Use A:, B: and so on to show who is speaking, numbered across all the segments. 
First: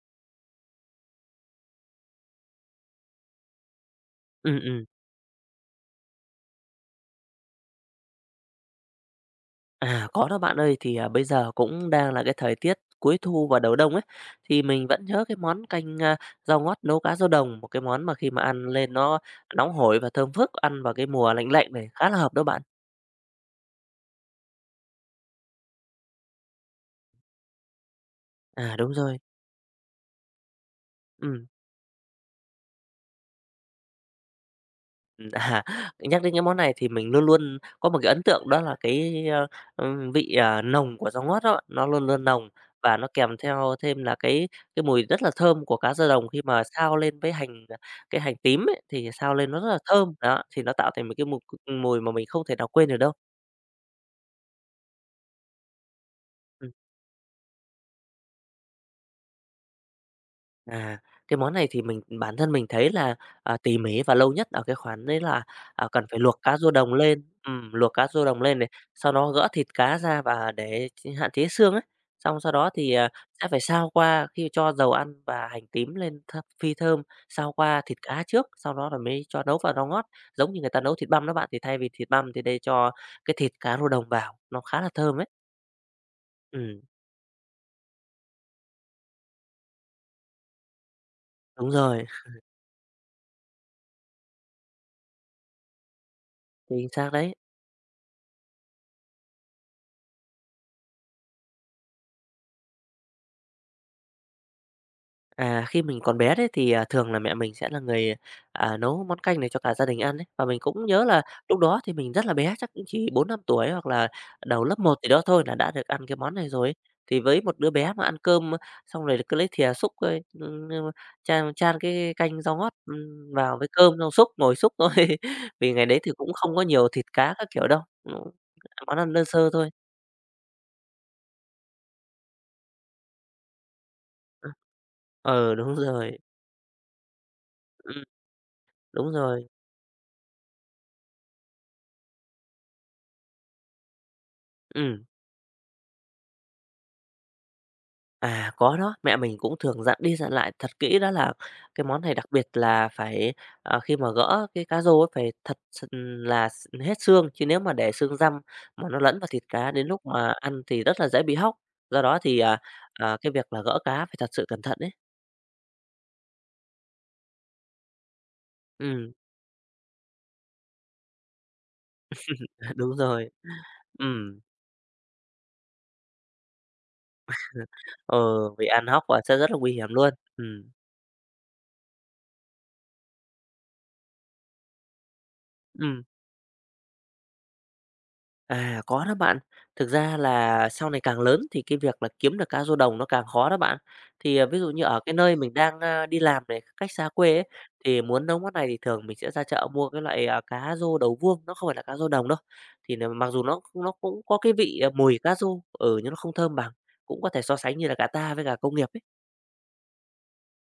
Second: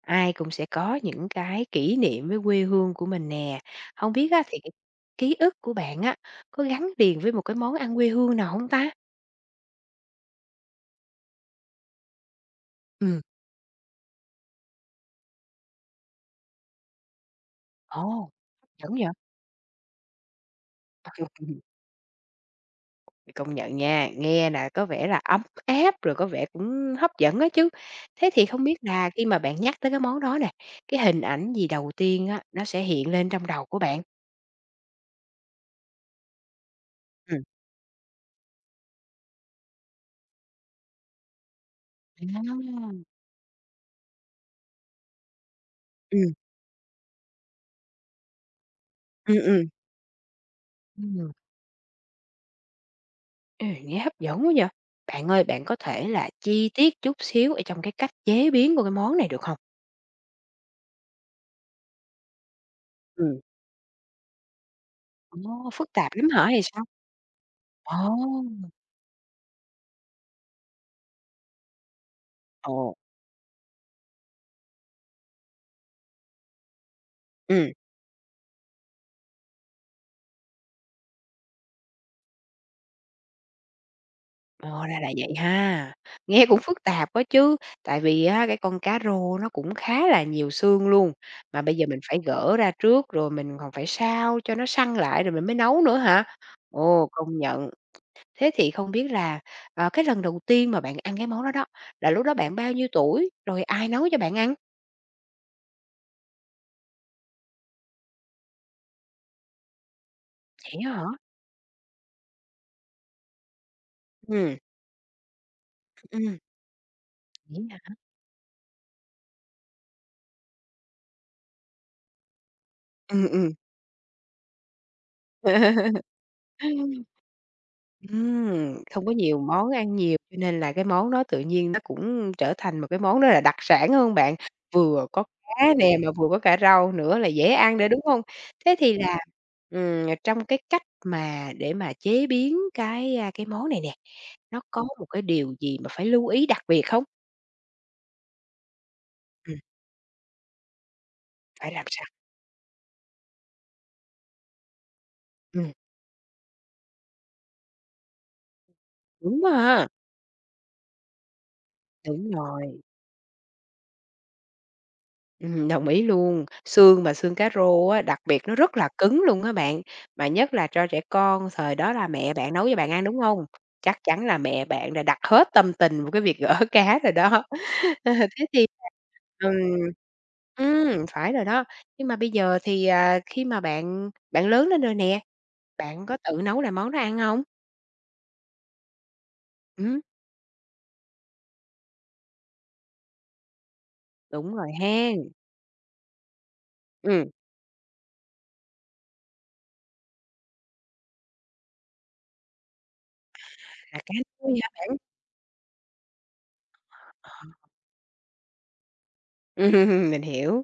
A: Ai cũng sẽ có những cái kỷ niệm với quê hương của mình nè. Không biết á
B: Ừ,
A: thì cái
B: ừm.
A: ký ức của bạn á, có gắn liền với một cái món ăn quê hương nào không ta?
B: À, có đó bạn ơi, thì, bây giờ cũng đang là cái thời tiết cuối
A: Ừ.
B: thu và đầu đông ấy, thì mình vẫn nhớ cái món canh, rau ngót nấu cá rô đồng, một cái
A: Ồ,
B: món mà khi mà ăn
A: hấp
B: lên
A: dẫn vậy!
B: nó nóng hổi và thơm phức, ăn vào cái mùa lạnh lạnh này khá là hợp đó bạn.
A: Công nhận nha, nghe là có vẻ là ấm áp, rồi có vẻ cũng hấp dẫn á chứ. Thế thì không
B: À,
A: biết
B: đúng
A: là
B: rồi,
A: khi mà bạn nhắc tới cái món đó nè, cái hình
B: ừ.
A: ảnh gì đầu tiên á, nó sẽ hiện lên trong đầu của bạn?
B: Ừm, à, Nhắc đến cái món này thì mình luôn
A: Ừ.
B: luôn có một cái ấn tượng đó là cái, vị, nồng của rau ngót đó, nó luôn luôn nồng
A: À.
B: và nó kèm theo thêm là cái mùi rất là thơm của cá da đồng
A: Ừ.
B: khi mà xào lên với hành, cái hành tím ấy, thì xào lên nó
A: Ừ.
B: rất là thơm, đó, thì nó tạo thành một cái
A: Ừm.
B: mùi mùi mà mình không thể nào quên được đâu.
A: Nghe hấp dẫn quá nhở. Bạn ơi, bạn có thể là chi tiết chút xíu ở trong cái cách chế biến của cái món này được không?
B: À, cái món này thì mình bản thân mình thấy là,
A: Ừm.
B: tỉ mỉ và lâu nhất ở cái khoản đấy là,
A: Ồ, phức
B: cần
A: tạp
B: phải
A: lắm
B: luộc
A: hả
B: cá
A: hay
B: rô
A: sao?
B: đồng lên,
A: Ồ!
B: này, sau đó gỡ thịt cá ra và để hạn chế xương ấy. Xong sau đó thì,
A: Ồ.
B: sẽ phải sao qua khi cho dầu ăn và hành tím lên phi thơm, sao
A: Ừm,
B: qua thịt cá trước, sau đó là mới cho nấu vào rau ngót. Giống như người ta nấu thịt băm đó bạn, thì thay vì thịt băm thì đây cho cái thịt cá rô đồng vào, nó khá
A: Ồ,
B: là
A: ra là
B: thơm ấy.
A: vậy ha. Nghe cũng
B: Ừm,
A: phức tạp quá chứ, tại vì á cái con cá rô nó cũng khá là nhiều xương luôn, mà
B: đúng
A: bây giờ mình
B: rồi,
A: phải gỡ ra trước rồi mình còn phải sao cho nó săn lại rồi mình mới nấu nữa hả?
B: chính
A: Ồ,
B: xác đấy.
A: công nhận. Thế thì không biết là, cái lần đầu tiên mà bạn ăn cái món đó đó, là lúc đó bạn bao nhiêu tuổi? Rồi ai nấu cho bạn ăn?
B: À, khi mình còn bé đấy thì, thường là mẹ mình sẽ là người, nấu món canh này cho cả gia đình ăn đấy. Và mình
A: Vậy
B: cũng
A: á
B: nhớ
A: hả?
B: là lúc đó thì mình rất là bé, chắc cũng chỉ 4-5 tuổi hoặc là
A: Ừm.
B: đầu lớp một thì đó thôi là đã được ăn cái món
A: Ừm.
B: này rồi ấy. Thì với một
A: Vậy
B: đứa bé
A: hả?
B: mà ăn cơm xong rồi cứ lấy thìa xúc, chan chan cái canh rau ngót,
A: Ừm, ừm.
B: vào với cơm xong xúc, ngồi xúc thôi. Vì ngày đấy thì cũng không có nhiều thịt cá các kiểu đâu, món
A: Không
B: ăn
A: có
B: đơn
A: nhiều
B: sơ thôi.
A: món ăn nhiều, cho nên là cái món đó tự nhiên nó cũng trở thành một cái món rất là đặc sản, hơn bạn?
B: Ờ,
A: Vừa có
B: ờ,
A: cá nè, mà vừa có cả rau nữa là dễ ăn nữa, đúng
B: ừm,
A: không? Thế thì
B: đúng
A: là,
B: rồi,
A: trong cái cách mà để mà chế biến cái, cái món này nè, nó có
B: ừ.
A: một cái điều gì mà phải lưu ý đặc biệt không?
B: À, có đó, mẹ mình cũng thường dặn đi dặn lại thật kỹ đó là
A: Phải
B: cái
A: làm
B: món
A: sao?
B: này đặc biệt là phải, khi mà gỡ cái cá rô ấy phải thật
A: Ừm,
B: là hết xương, chứ nếu mà để xương răm mà nó lẫn vào thịt
A: đúng á
B: cá đến
A: ha.
B: lúc mà ăn thì rất là dễ bị hóc. Do đó
A: Đúng
B: thì,
A: rồi,
B: cái việc là gỡ cá phải thật sự cẩn thận đấy.
A: đồng ý luôn. Xương mà xương cá rô á, đặc biệt nó rất là
B: Ừm,
A: cứng luôn á bạn, mà nhất là cho trẻ con, thời đó là mẹ bạn nấu cho bạn
B: đúng
A: ăn, đúng
B: rồi.
A: hông? Chắc chắn là
B: Ừm,
A: mẹ bạn đã đặt hết tâm tình vào cái việc gỡ cá rồi đó.
B: ừ,
A: Ờ,
B: ờ,
A: thế
B: vì
A: thì
B: ăn hóc và sẽ rất
A: ừm,
B: là nguy hiểm luôn. Ừm,
A: phải rồi đó. Nhưng mà bây giờ thì, khi mà bạn bạn lớn lên rồi nè,
B: ừm.
A: bạn có tự nấu lại món đó ăn hông?
B: À, có đó bạn. Thực
A: Ừm,
B: ra là sau này càng lớn thì cái việc là kiếm được cá rô đồng nó càng khó đó bạn. Thì,
A: đúng
B: ví dụ
A: rồi
B: như ở
A: ha.
B: cái nơi mình đang, đi làm này, cách xa
A: Ừm,
B: quê ấy, thì muốn nấu món này thì thường mình sẽ ra chợ mua cái loại, cá rô đầu vuông, nó không phải là cá rô đồng đâu. Thì mặc dù nó
A: là cá
B: cũng có cái
A: nuôi hả
B: vị,
A: bạn?
B: mùi cá rô, nhưng nó không thơm bằng, cũng có thể so sánh như là cá ta với cả công nghiệp ấy.
A: Mình hiểu.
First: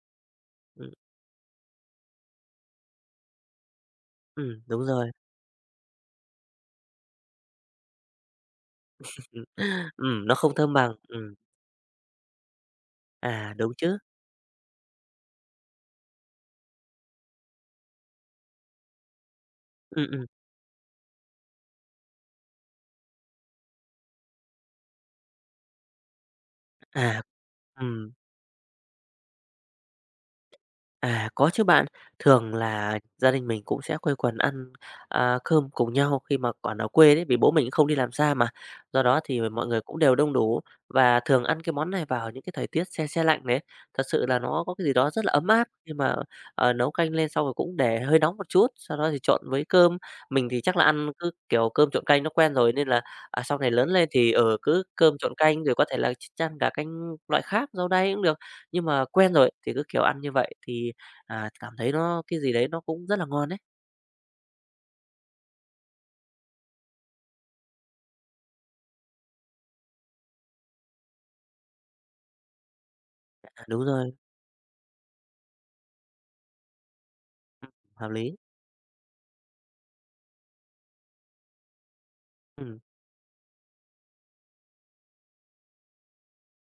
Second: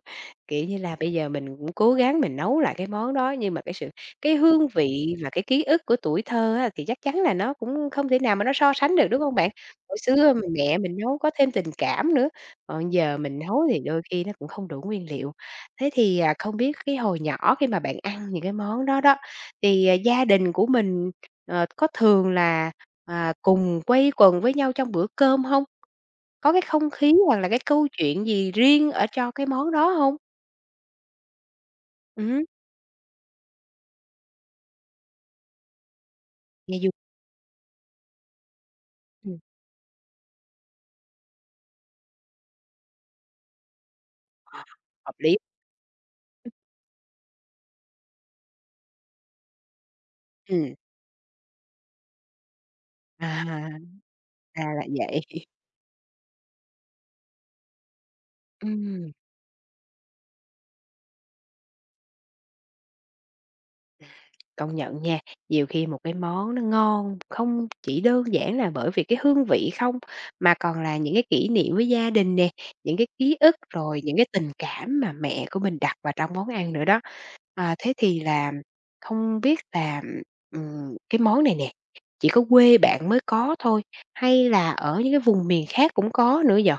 A: Kiểu như
B: Ừm,
A: là, bây giờ mình cũng cố gắng mình nấu lại cái món đó, nhưng mà cái hương
B: đúng rồi,
A: vị và cái ký ức của tuổi thơ á, thì chắc chắn là nó cũng không thể nào mà nó so sánh được, đúng hông
B: ừm,
A: bạn?
B: ừm,
A: Hồi xưa
B: nó
A: mình
B: không thơm
A: mẹ
B: bằng,
A: mình nấu có thêm tình cảm nữa, còn giờ mình nấu
B: đúng
A: thì
B: chứ,
A: đôi khi nó cũng không đủ nguyên liệu. Thế thì, không biết cái hồi nhỏ khi mà bạn ăn những cái món đó đó, thì,
B: ừm,
A: gia
B: ừm,
A: đình của mình, có thường là, cùng quây quần với nhau trong bữa cơm hông? Có cái không khí
B: à,
A: hoặc là cái câu
B: ừm.
A: chuyện gì riêng ở cho cái món đó hông?
B: À, có chứ bạn.
A: Ừm.
B: Thường là gia đình mình cũng sẽ quây quần ăn, cơm cùng nhau khi mà còn
A: nghe
B: ở
A: du
B: quê đấy, vì bố mình cũng không đi làm xa mà. Do đó
A: Ừm,
B: thì mọi người cũng đều đông đủ và thường ăn cái món này vào những cái thời tiết se se lạnh đấy. Thật sự là nó
A: à,
B: có cái gì đó
A: hợp
B: rất là
A: lý.
B: ấm áp nhưng mà, nấu canh lên xong rồi cũng để hơi nóng một chút, sau đó thì trộn với cơm. Mình thì
A: Ừm,
B: chắc là ăn cứ, kiểu, cơm trộn canh nó quen rồi nên là, sau này
A: à,
B: lớn lên thì,
A: ra
B: cứ
A: là
B: cơm trộn
A: vậy.
B: canh rồi có thể là chan cả canh loại khác, rau đay cũng được. Nhưng mà
A: Ừm,
B: quen rồi thì cứ, kiểu, ăn như vậy thì. À, cảm thấy nó cái gì đấy nó cũng rất là ngon đấy.
A: Công nhận nha, nhiều khi một cái món nó ngon không chỉ đơn giản là bởi vì cái hương vị không, mà còn là những cái kỷ niệm với gia đình nè, những cái ký ức,
B: À, đúng
A: rồi
B: rồi,
A: những cái tình cảm mà mẹ của mình đặt vào trong món ăn nữa đó. Thế
B: hợp
A: thì
B: lý.
A: là không biết là, cái món này nè, chỉ có quê
B: Ừm.
A: bạn mới có thôi, hay là ở những cái vùng miền khác cũng có nữa vậy?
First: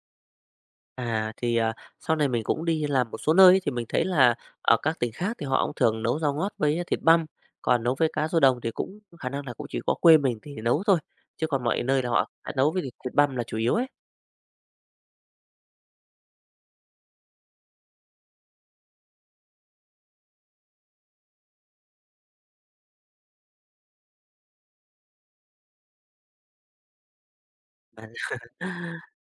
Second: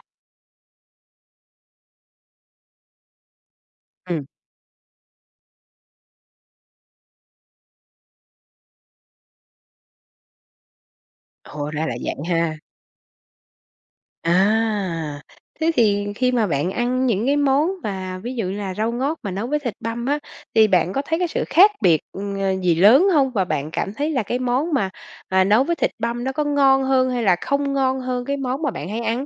B: À, thì, sau này mình cũng đi làm một số nơi ấy, thì mình thấy
A: Ừ.
B: là ở các tỉnh khác thì họ cũng thường nấu rau ngót với thịt băm, còn nấu với cá rô đồng thì cũng khả năng là cũng chỉ có quê mình thì nấu thôi, chứ còn
A: Ồ,
B: mọi
A: ra là
B: nơi là
A: vậy
B: họ đã
A: ha.
B: nấu với thịt thịt băm là chủ yếu ấy.
A: À, Thế thì khi mà bạn ăn những cái món mà ví dụ là rau ngót mà nấu với thịt băm á, thì bạn có thấy cái sự khác biệt, gì lớn không? Và bạn cảm thấy là cái món mà, nấu với thịt băm nó có ngon hơn hay là không ngon
B: À,
A: hơn cái món mà bạn hay ăn?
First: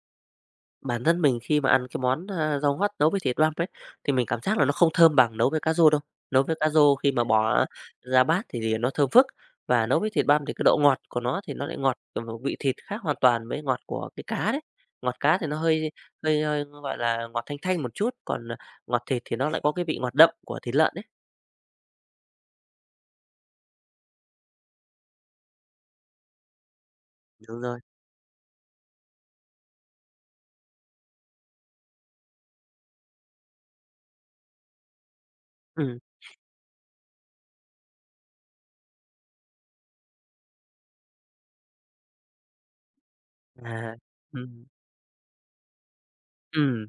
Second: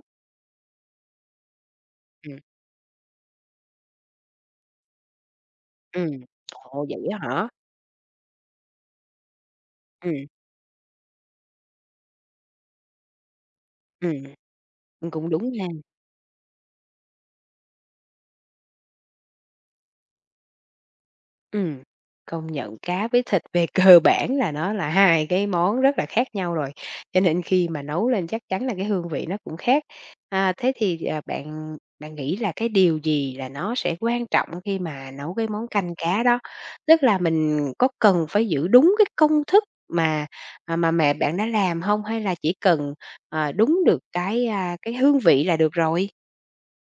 B: Bản thân mình khi mà ăn cái món,
A: Ừ.
B: rau hoắt nấu với thịt băm ấy, thì mình cảm giác là nó không thơm bằng nấu với cá rô đâu.
A: Ừ.
B: Nấu với cá
A: Ồ,
B: rô
A: vậy
B: khi
A: á
B: mà
A: hả?
B: bỏ ra bát thì nó thơm phức, và nấu với
A: Ừ.
B: thịt băm thì cái độ ngọt của nó thì nó lại ngọt, còn vị thịt khác hoàn toàn với ngọt của
A: Ừ.
B: cái cá đấy. Ngọt
A: Cũng
B: cá thì
A: đúng
B: nó
A: ha.
B: hơi hơi hơi, gọi là, ngọt thanh thanh một chút, còn, ngọt thịt thì nó lại có cái vị ngọt đậm của thịt lợn đấy.
A: Ừm, Công nhận cá với thịt về cơ bản là nó là hai cái món rất là khác nhau rồi, cho nên
B: Đúng
A: khi
B: rồi,
A: mà nấu lên chắc chắn là cái hương vị nó cũng khác. Thế thì, bạn bạn nghĩ là cái điều gì là nó sẽ quan trọng khi mà nấu cái món
B: ừ,
A: canh cá đó? Tức là mình có cần phải giữ đúng cái công thức mà, mà mẹ bạn đã làm không? Hay là chỉ cần, đúng
B: à,
A: được cái,
B: ừm.
A: cái hương vị là được rồi?
B: Ừm,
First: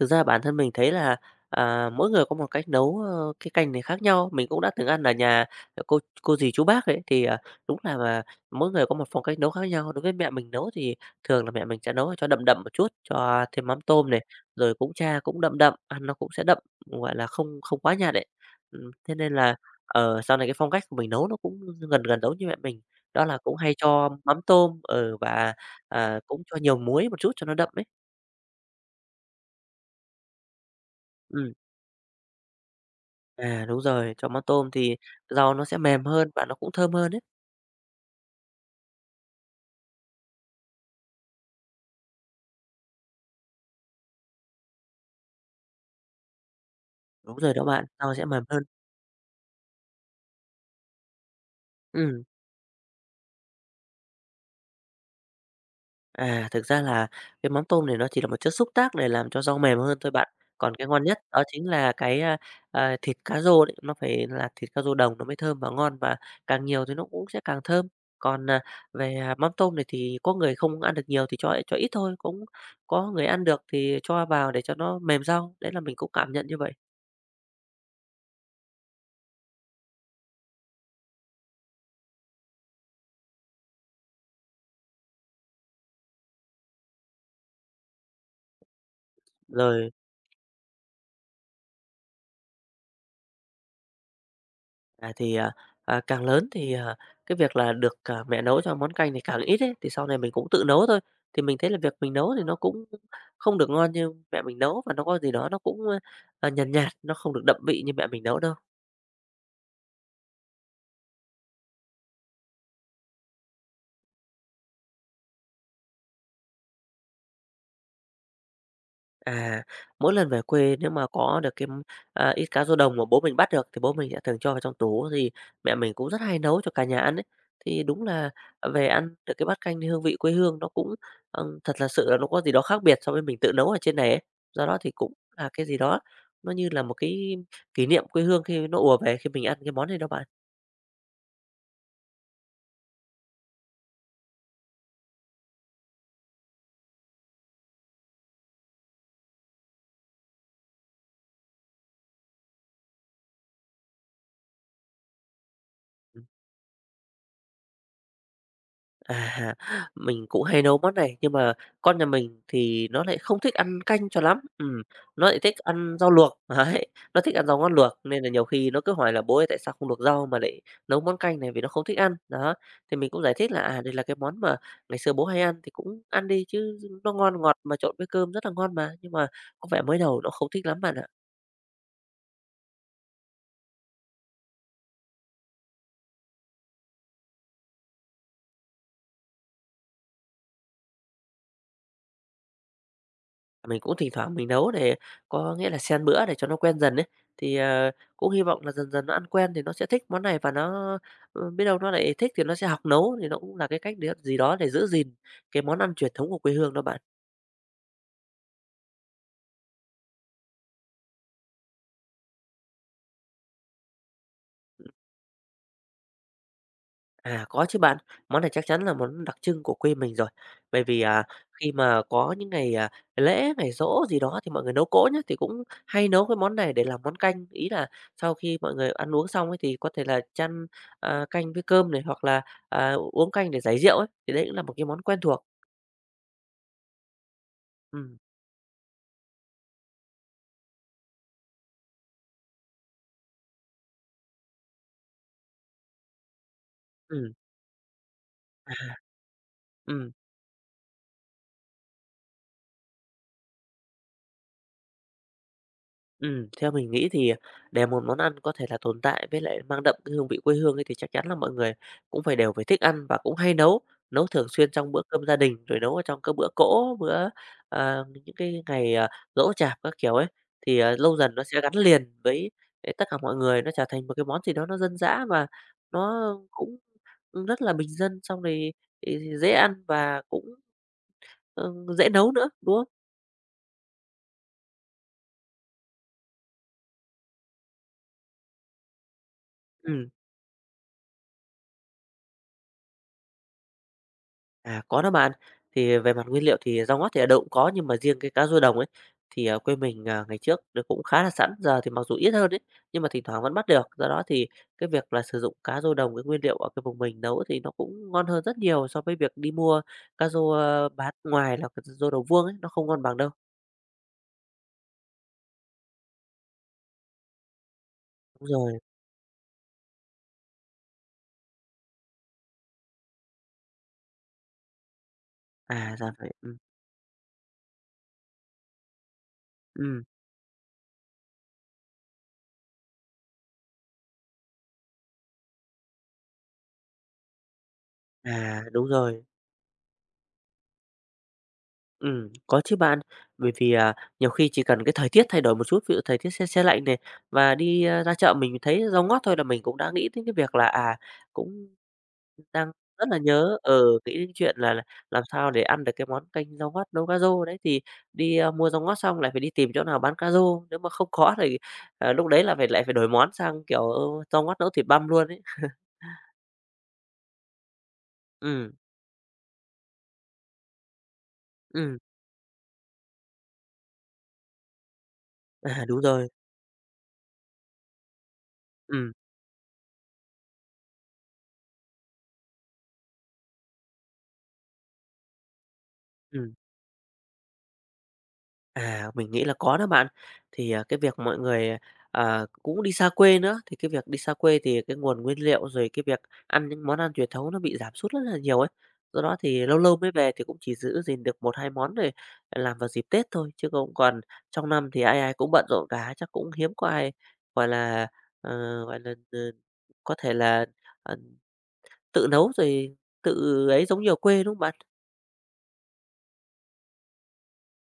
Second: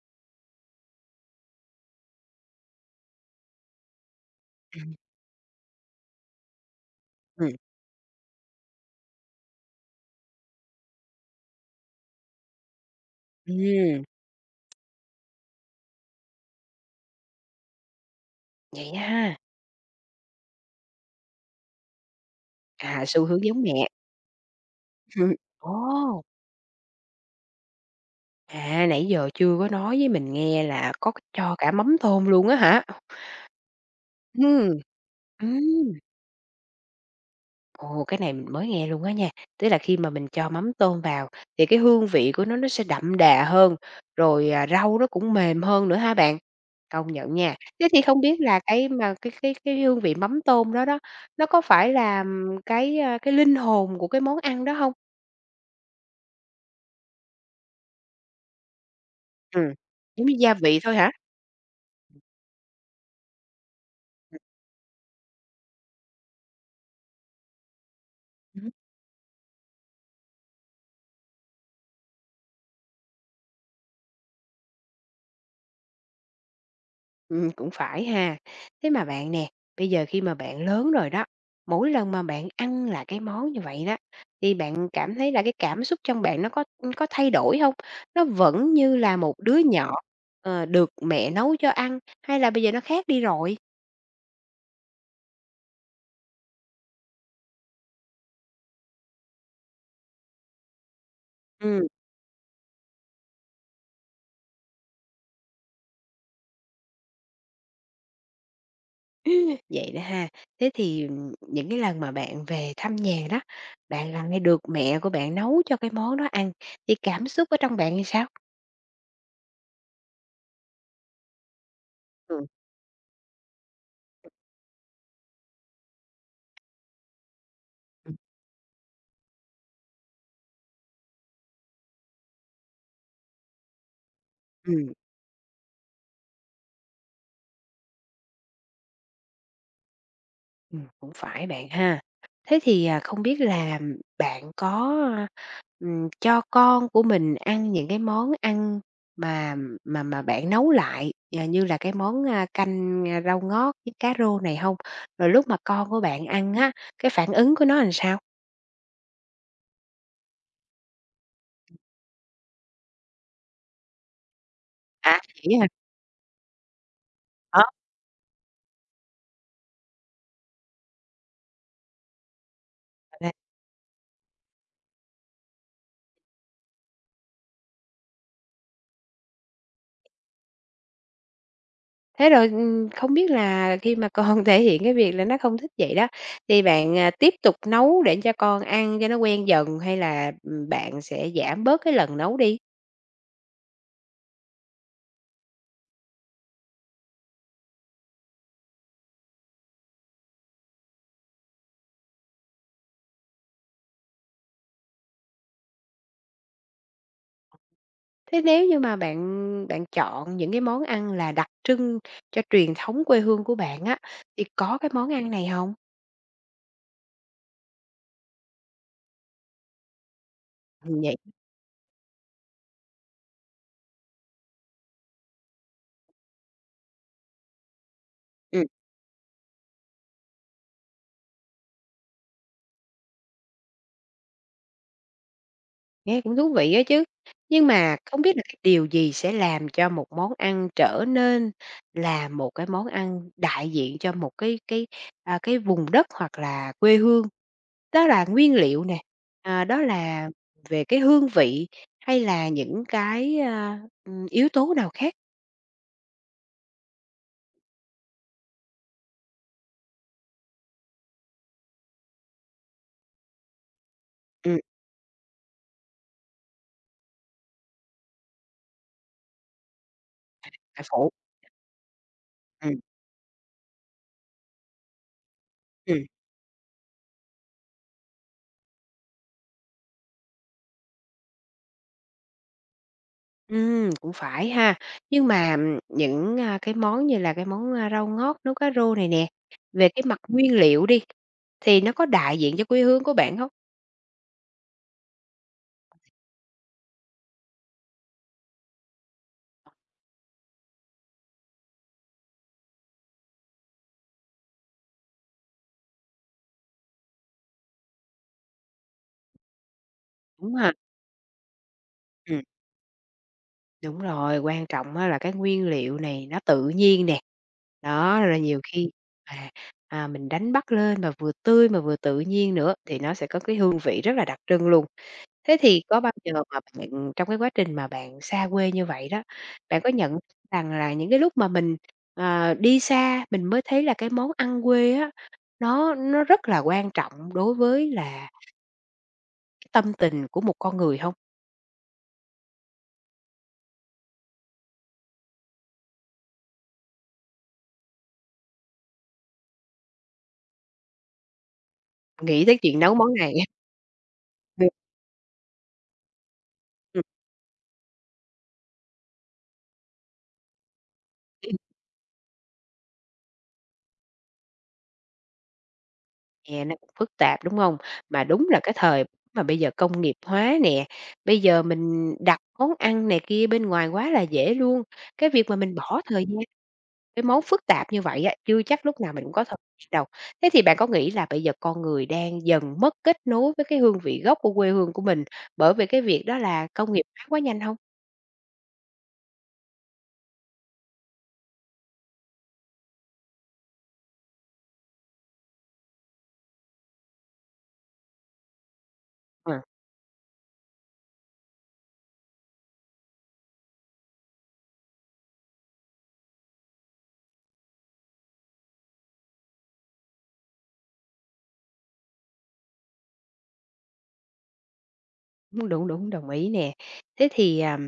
B: thực ra bản thân mình thấy là, mỗi người có một cách nấu, cái canh này khác nhau. Mình cũng đã từng
A: Ừm.
B: ăn ở nhà cô dì, chú bác đấy, thì,
A: Ừm,
B: đúng là mà mỗi người có một phong cách nấu khác nhau. Đối với mẹ mình nấu thì thường là mẹ mình sẽ nấu cho đậm đậm một chút, cho thêm mắm
A: ừm,
B: tôm này, rồi cũng cha cũng đậm đậm, ăn nó cũng sẽ đậm, gọi là, không không quá nhạt đấy.
A: vậy
B: Thế nên
A: ha.
B: là, sau này cái phong cách của mình nấu nó cũng gần gần giống như mẹ mình,
A: À,
B: đó
A: xu
B: là
A: hướng
B: cũng
A: giống
B: hay
A: mẹ.
B: cho mắm tôm,
A: Ừm,
B: và,
A: ồ!
B: cũng cho nhiều muối một chút cho nó đậm ấy.
A: À, nãy giờ chưa có nói với mình nghe là có
B: Ừm.
A: cho cả mắm tôm luôn á hả?
B: À, đúng rồi, cho mắm tôm
A: Ừm.
B: thì rau nó sẽ
A: Ừm,
B: mềm hơn và nó cũng thơm hơn đấy.
A: ồ, cái này mình mới nghe luôn á nha. Tức là khi mà mình cho mắm tôm vào thì cái hương vị của nó sẽ đậm đà hơn, rồi, rau nó cũng mềm hơn nữa hả bạn? Công nhận
B: Đúng rồi
A: nha.
B: đó bạn,
A: Thế thì
B: rau
A: không
B: sẽ
A: biết
B: mềm
A: là
B: hơn.
A: cái mà cái hương vị mắm tôm đó đó, nó có phải là,
B: Ừ,
A: cái linh hồn của cái món ăn đó hông?
B: thực ra là cái mắm tôm này nó chỉ là một chất xúc tác để làm cho rau
A: Ừm,
B: mềm hơn thôi
A: giống
B: bạn.
A: như gia
B: Còn
A: vị
B: cái
A: thôi
B: ngon
A: hả?
B: nhất đó chính là cái, thịt cá rô đấy, nó phải là thịt cá rô đồng nó mới thơm và ngon và càng nhiều thì nó cũng sẽ càng thơm. Còn,
A: Ừm.
B: về, mắm tôm này thì có người không ăn được nhiều thì cho ít thôi, cũng có người ăn được thì cho vào để cho nó mềm rau, đấy là mình cũng cảm nhận như vậy.
A: Cũng phải ha. Thế mà bạn nè, bây giờ khi mà bạn lớn rồi đó, mỗi lần mà bạn ăn là cái món như vậy đó, thì bạn cảm thấy là cái cảm xúc trong bạn nó có thay đổi không? Nó vẫn như là một đứa
B: Rồi.
A: nhỏ, được mẹ nấu cho ăn, hay là bây giờ nó khác đi rồi?
B: À, thì, càng lớn thì, cái việc là được, mẹ nấu cho món canh thì càng ít ấy, thì sau này mình cũng tự nấu thôi. Thì mình thấy là
A: Ừm,
B: việc mình nấu thì nó cũng không được ngon như mẹ mình nấu, và nó có gì đó nó cũng, nhàn nhạt, nó không được đậm vị như mẹ mình nấu đâu.
A: vậy đó ha. Thế thì, những cái lần mà bạn về thăm nhà đó, bạn lại nghe được mẹ của bạn nấu cho cái món đó ăn, thì cảm xúc ở trong bạn như sao?
B: À, mỗi lần về quê nếu mà có được cái, ít
A: Ừm.
B: cá rô đồng mà bố mình bắt được thì bố mình sẽ thường cho vào trong tủ, thì mẹ mình cũng rất hay nấu cho cả nhà ăn ấy. Thì đúng
A: Ừm.
B: là về ăn được cái bát canh thì hương vị quê hương nó cũng, thật là sự là nó có gì đó khác biệt so với mình tự nấu ở trên này ấy. Do đó thì cũng là cái gì đó nó như là một cái kỷ niệm quê hương khi nó ùa về khi mình ăn cái món này đó bạn.
A: Cũng phải bạn ha. Thế thì, không biết là bạn có, cho con của mình ăn những cái món ăn mà bạn nấu lại, như là cái món, canh, rau ngót với cá rô này không. Rồi lúc mà con của bạn ăn á, cái phản ứng của nó làm sao?
B: À, mình cũng hay nấu món này, nhưng mà con nhà mình thì nó lại không thích ăn canh cho lắm,
A: À,
B: nó lại
A: vậy
B: thích
A: hả?
B: ăn rau luộc, đấy, nó thích ăn rau
A: Ờ,
B: ngon luộc, nên là nhiều khi nó cứ hỏi là "Bố ơi, tại sao không luộc rau mà lại nấu món canh này?" vì nó không thích ăn. Đó, thì mình cũng
A: là-
B: giải thích là, "Đây là cái món mà ngày xưa bố hay ăn thì cũng ăn đi chứ, nó ngon ngọt mà trộn với cơm rất là ngon mà." Nhưng mà có vẻ mới đầu nó không thích lắm bạn ạ.
A: thế rồi, không biết là khi mà con thể hiện cái việc là nó không thích vậy đó, thì bạn, tiếp tục nấu để cho con ăn cho nó quen dần hay là, bạn sẽ giảm bớt cái lần nấu đi?
B: Mình cũng thỉnh thoảng mình nấu để có nghĩa là xen bữa để cho nó quen dần ấy. Thì, cũng hy vọng là dần dần nó ăn quen thì nó sẽ thích món này và nó, biết đâu nó lại thích thì nó sẽ học nấu, thì nó cũng là cái cách để gì đó để giữ gìn cái món ăn truyền thống của quê hương đó bạn.
A: Thế nếu như mà bạn bạn chọn những cái món ăn là đặc trưng cho truyền thống quê hương của bạn á, thì có cái món ăn này hông?
B: À, có chứ bạn. Món này chắc chắn là món đặc trưng của quê mình rồi. Bởi vì,
A: Vậy.
B: khi mà có những ngày, lễ, ngày giỗ gì đó thì mọi người nấu cỗ nhá, thì cũng hay nấu cái món này để làm món canh. Ý là sau khi
A: ừm,
B: mọi người ăn uống xong ấy thì có thể là chan, canh với cơm này, hoặc là, uống canh để giải rượu ấy, thì đấy cũng là một cái món quen thuộc.
A: Nghe cũng thú vị á chứ. Nhưng mà
B: Ừm,
A: không biết là cái điều gì sẽ làm cho một món ăn trở nên là một cái món ăn đại diện cho một cái vùng đất hoặc là quê hương?
B: ừm,
A: Đó là nguyên liệu
B: à,
A: nè, đó
B: ừm.
A: là về cái hương vị hay là những cái, yếu tố nào khác?
B: Theo mình nghĩ thì để một món ăn có thể là tồn tại với lại mang đậm cái hương vị quê hương ấy thì chắc chắn là mọi người cũng phải đều phải thích ăn và cũng hay nấu, nấu thường
A: Ừm,
B: xuyên trong bữa cơm gia đình, rồi nấu ở trong các bữa cỗ, bữa, những cái ngày, giỗ chạp các kiểu ấy, thì,
A: là phụ.
B: lâu dần nó sẽ gắn liền với
A: Ừm,
B: với tất cả mọi người, nó trở thành một cái món gì đó nó dân dã và
A: ừm.
B: nó cũng rất là bình dân, xong rồi thì dễ ăn và cũng, ờ, dễ nấu nữa, đúng không?
A: Cũng phải ha. Nhưng mà, những, cái món như là cái món, rau ngót nấu cá rô này nè, về cái
B: Ừm.
A: mặt nguyên liệu đi, thì nó có đại diện cho quê hương của bạn không?
B: À, có đó bạn. Thì về mặt nguyên liệu thì rau ngót thì ở đâu cũng có, nhưng mà riêng cái cá rô đồng ấy, thì, quê mình, ngày trước nó cũng khá là sẵn, giờ thì mặc dù ít hơn ấy, nhưng mà thỉnh thoảng vẫn bắt được. Do đó thì cái việc là sử dụng cá rô đồng, cái nguyên liệu ở cái vùng mình nấu thì nó cũng ngon hơn rất nhiều so với việc đi mua cá rô,
A: Đúng ha,
B: bán ngoài là cái rô đầu
A: ừm,
B: vuông ấy, nó không ngon bằng đâu.
A: đúng rồi, quan trọng á là cái nguyên liệu này nó tự nhiên nè. Đó, rồi
B: Đúng
A: nhiều
B: rồi.
A: khi à, mình đánh bắt lên mà vừa tươi mà vừa tự nhiên nữa thì nó sẽ có cái hương vị rất là đặc trưng luôn. Thế thì
B: À,
A: có
B: ra
A: bao
B: vậy.
A: giờ mà bạn trong cái quá trình mà bạn xa quê như vậy đó, bạn có
B: Ừm.
A: nhận rằng là những cái lúc mà mình, đi xa mình mới thấy là cái món ăn quê á, nó rất là quan trọng đối với là
B: À, đúng rồi.
A: tâm tình của một con người không?
B: Có chứ bạn. Bởi vì, nhiều khi chỉ cần cái thời tiết thay đổi một chút, ví dụ thời tiết se se lạnh này, và đi, ra chợ mình thấy rau ngót thôi là mình cũng đã nghĩ đến cái việc là, cũng
A: Nghĩ tới
B: đang
A: chuyện nấu
B: rất
A: món
B: là
A: này.
B: nhớ nghĩ đến chuyện
A: Ừm,
B: là làm sao để ăn được cái món canh rau ngót nấu cá rô đấy. Thì đi, mua rau ngót xong lại phải đi tìm chỗ nào bán cá rô, nếu mà không có
A: ừm.
B: thì, lúc đấy là lại phải đổi món sang, kiểu, rau ngót nấu thịt băm luôn ấy.
A: Nè, nó cũng phức tạp, đúng không? Mà đúng là
B: Ừm,
A: cái thời mà bây giờ công nghiệp hóa nè, bây giờ
B: ừm,
A: mình đặt món ăn này kia bên ngoài quá là dễ luôn, cái việc mà mình
B: đúng
A: bỏ thời
B: rồi.
A: gian. Cái món phức tạp như vậy á, chưa chắc lúc
B: Ừm,
A: nào mình cũng có thời gian đâu. Thế thì bạn có nghĩ là bây giờ con người đang dần mất kết nối với cái hương vị gốc của quê hương của mình bởi vì cái việc đó
B: ừm.
A: là công nghiệp hóa quá nhanh không?
B: À, mình nghĩ là có đó bạn. Thì, cái việc mọi người, cũng đi xa quê nữa, thì cái việc đi xa quê thì cái nguồn nguyên liệu, rồi cái việc ăn những món ăn truyền thống nó bị giảm sút rất là nhiều ấy. Do đó
A: Ờ,
B: thì lâu lâu mới về thì cũng chỉ giữ gìn được một 2 món để làm vào dịp Tết thôi, chứ cũng còn trong năm thì ai ai cũng bận rộn cả, chắc cũng hiếm có ai, gọi là, ờ, gọi là, ờ, có thể là, ờ, tự nấu rồi tự ấy giống như ở quê, đúng không bạn?
A: đúng, đúng, đúng, đồng ý nè. Thế thì,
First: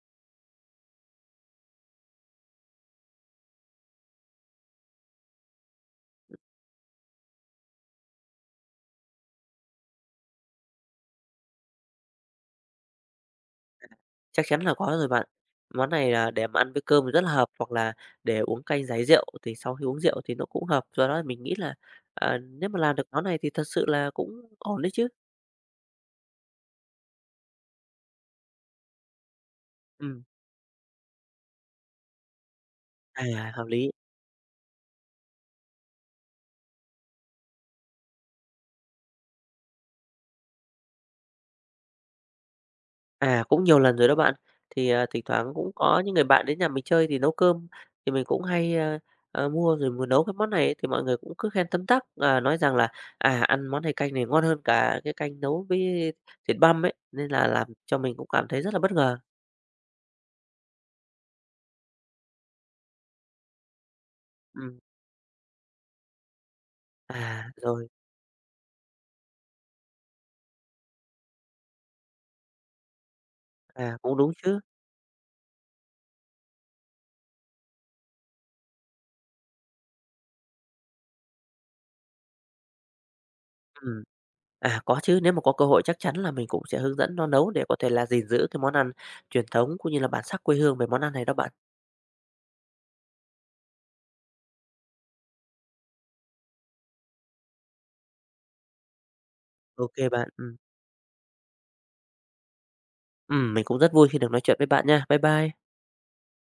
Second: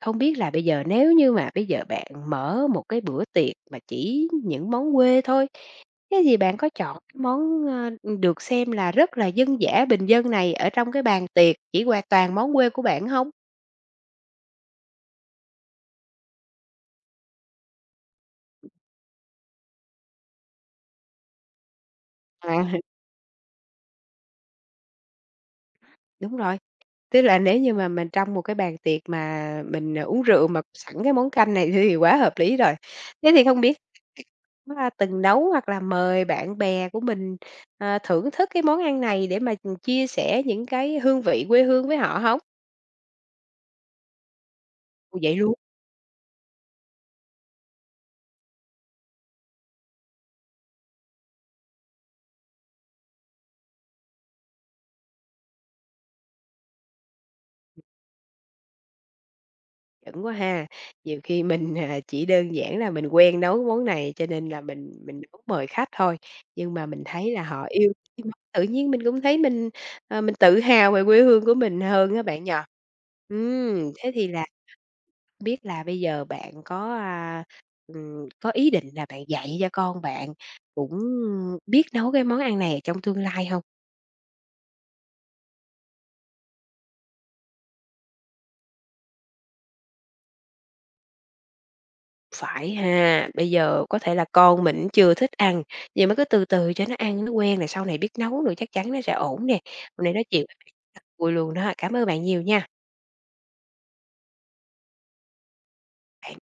A: không biết là bây giờ nếu như mà bây giờ bạn mở một cái bữa tiệc mà chỉ những món quê thôi, thế thì bạn có chọn cái món, được xem là rất là dân dã, bình dân này ở trong cái bàn tiệc chỉ qua toàn món quê của bạn không?
B: Chắc chắn là có rồi bạn. Món này là để mà ăn với cơm thì rất là hợp, hoặc là để uống canh giải rượu thì sau khi uống rượu thì nó cũng hợp. Do đó mình nghĩ là,
A: À,
B: nếu mà làm được món này thì thật sự là cũng ổn đấy chứ.
A: đúng rồi. Tức là nếu như mà mình trong một cái bàn tiệc mà mình, uống
B: Ừm,
A: rượu mà sẵn cái món canh này thì quá hợp lý rồi. Thế thì không
B: hợp
A: biết
B: lý.
A: từng nấu hoặc là mời bạn bè của mình, thưởng thức cái món ăn này để mà, chia sẻ những cái hương vị quê hương với họ hông?
B: À, cũng nhiều lần rồi đó bạn. Thì,
A: Ồ,
B: thỉnh
A: vậy
B: thoảng
A: luôn?
B: cũng có những người bạn đến nhà mình chơi thì nấu cơm, thì mình cũng hay, mua rồi mình nấu cái món này ấy, thì mọi người cũng cứ khen tấm tắc, nói rằng là, ăn món này canh này ngon hơn cả cái canh nấu với thịt băm ấy, nên là làm cho mình cũng cảm thấy rất là bất ngờ.
A: Chuẩn quá ha. Nhiều khi mình, chỉ đơn giản là mình quen nấu món này cho nên là
B: Ừm.
A: mình nấu mời khách thôi, nhưng mà mình thấy
B: À,
A: là họ
B: rồi,
A: yêu cái món tự nhiên mình cũng thấy mình tự hào về quê hương của mình hơn á bạn nhỉ? Thế
B: cũng
A: thì
B: đúng
A: là
B: chứ.
A: không biết là bây giờ bạn có, có ý định là bạn dạy cho con bạn cũng biết nấu cái món ăn này trong tương lai không?
B: Ừm, có chứ, nếu mà có cơ hội chắc chắn là mình cũng sẽ hướng dẫn nó nấu để có thể là gìn giữ cái món ăn truyền thống cũng như là bản sắc quê hương về món ăn này đó bạn.
A: Phải ha, bây giờ có thể là con mình chưa thích ăn, nhưng mà cứ từ từ cho nó ăn nó quen là sau này biết nấu nữa chắc chắn nó sẽ ổn nè.
B: OK
A: Hôm nay nói
B: bạn,
A: chuyện với bạn rất là vui luôn đó, cảm ơn bạn nhiều nha.
B: Mình cũng rất vui khi được nói chuyện với bạn nha. Bye bye.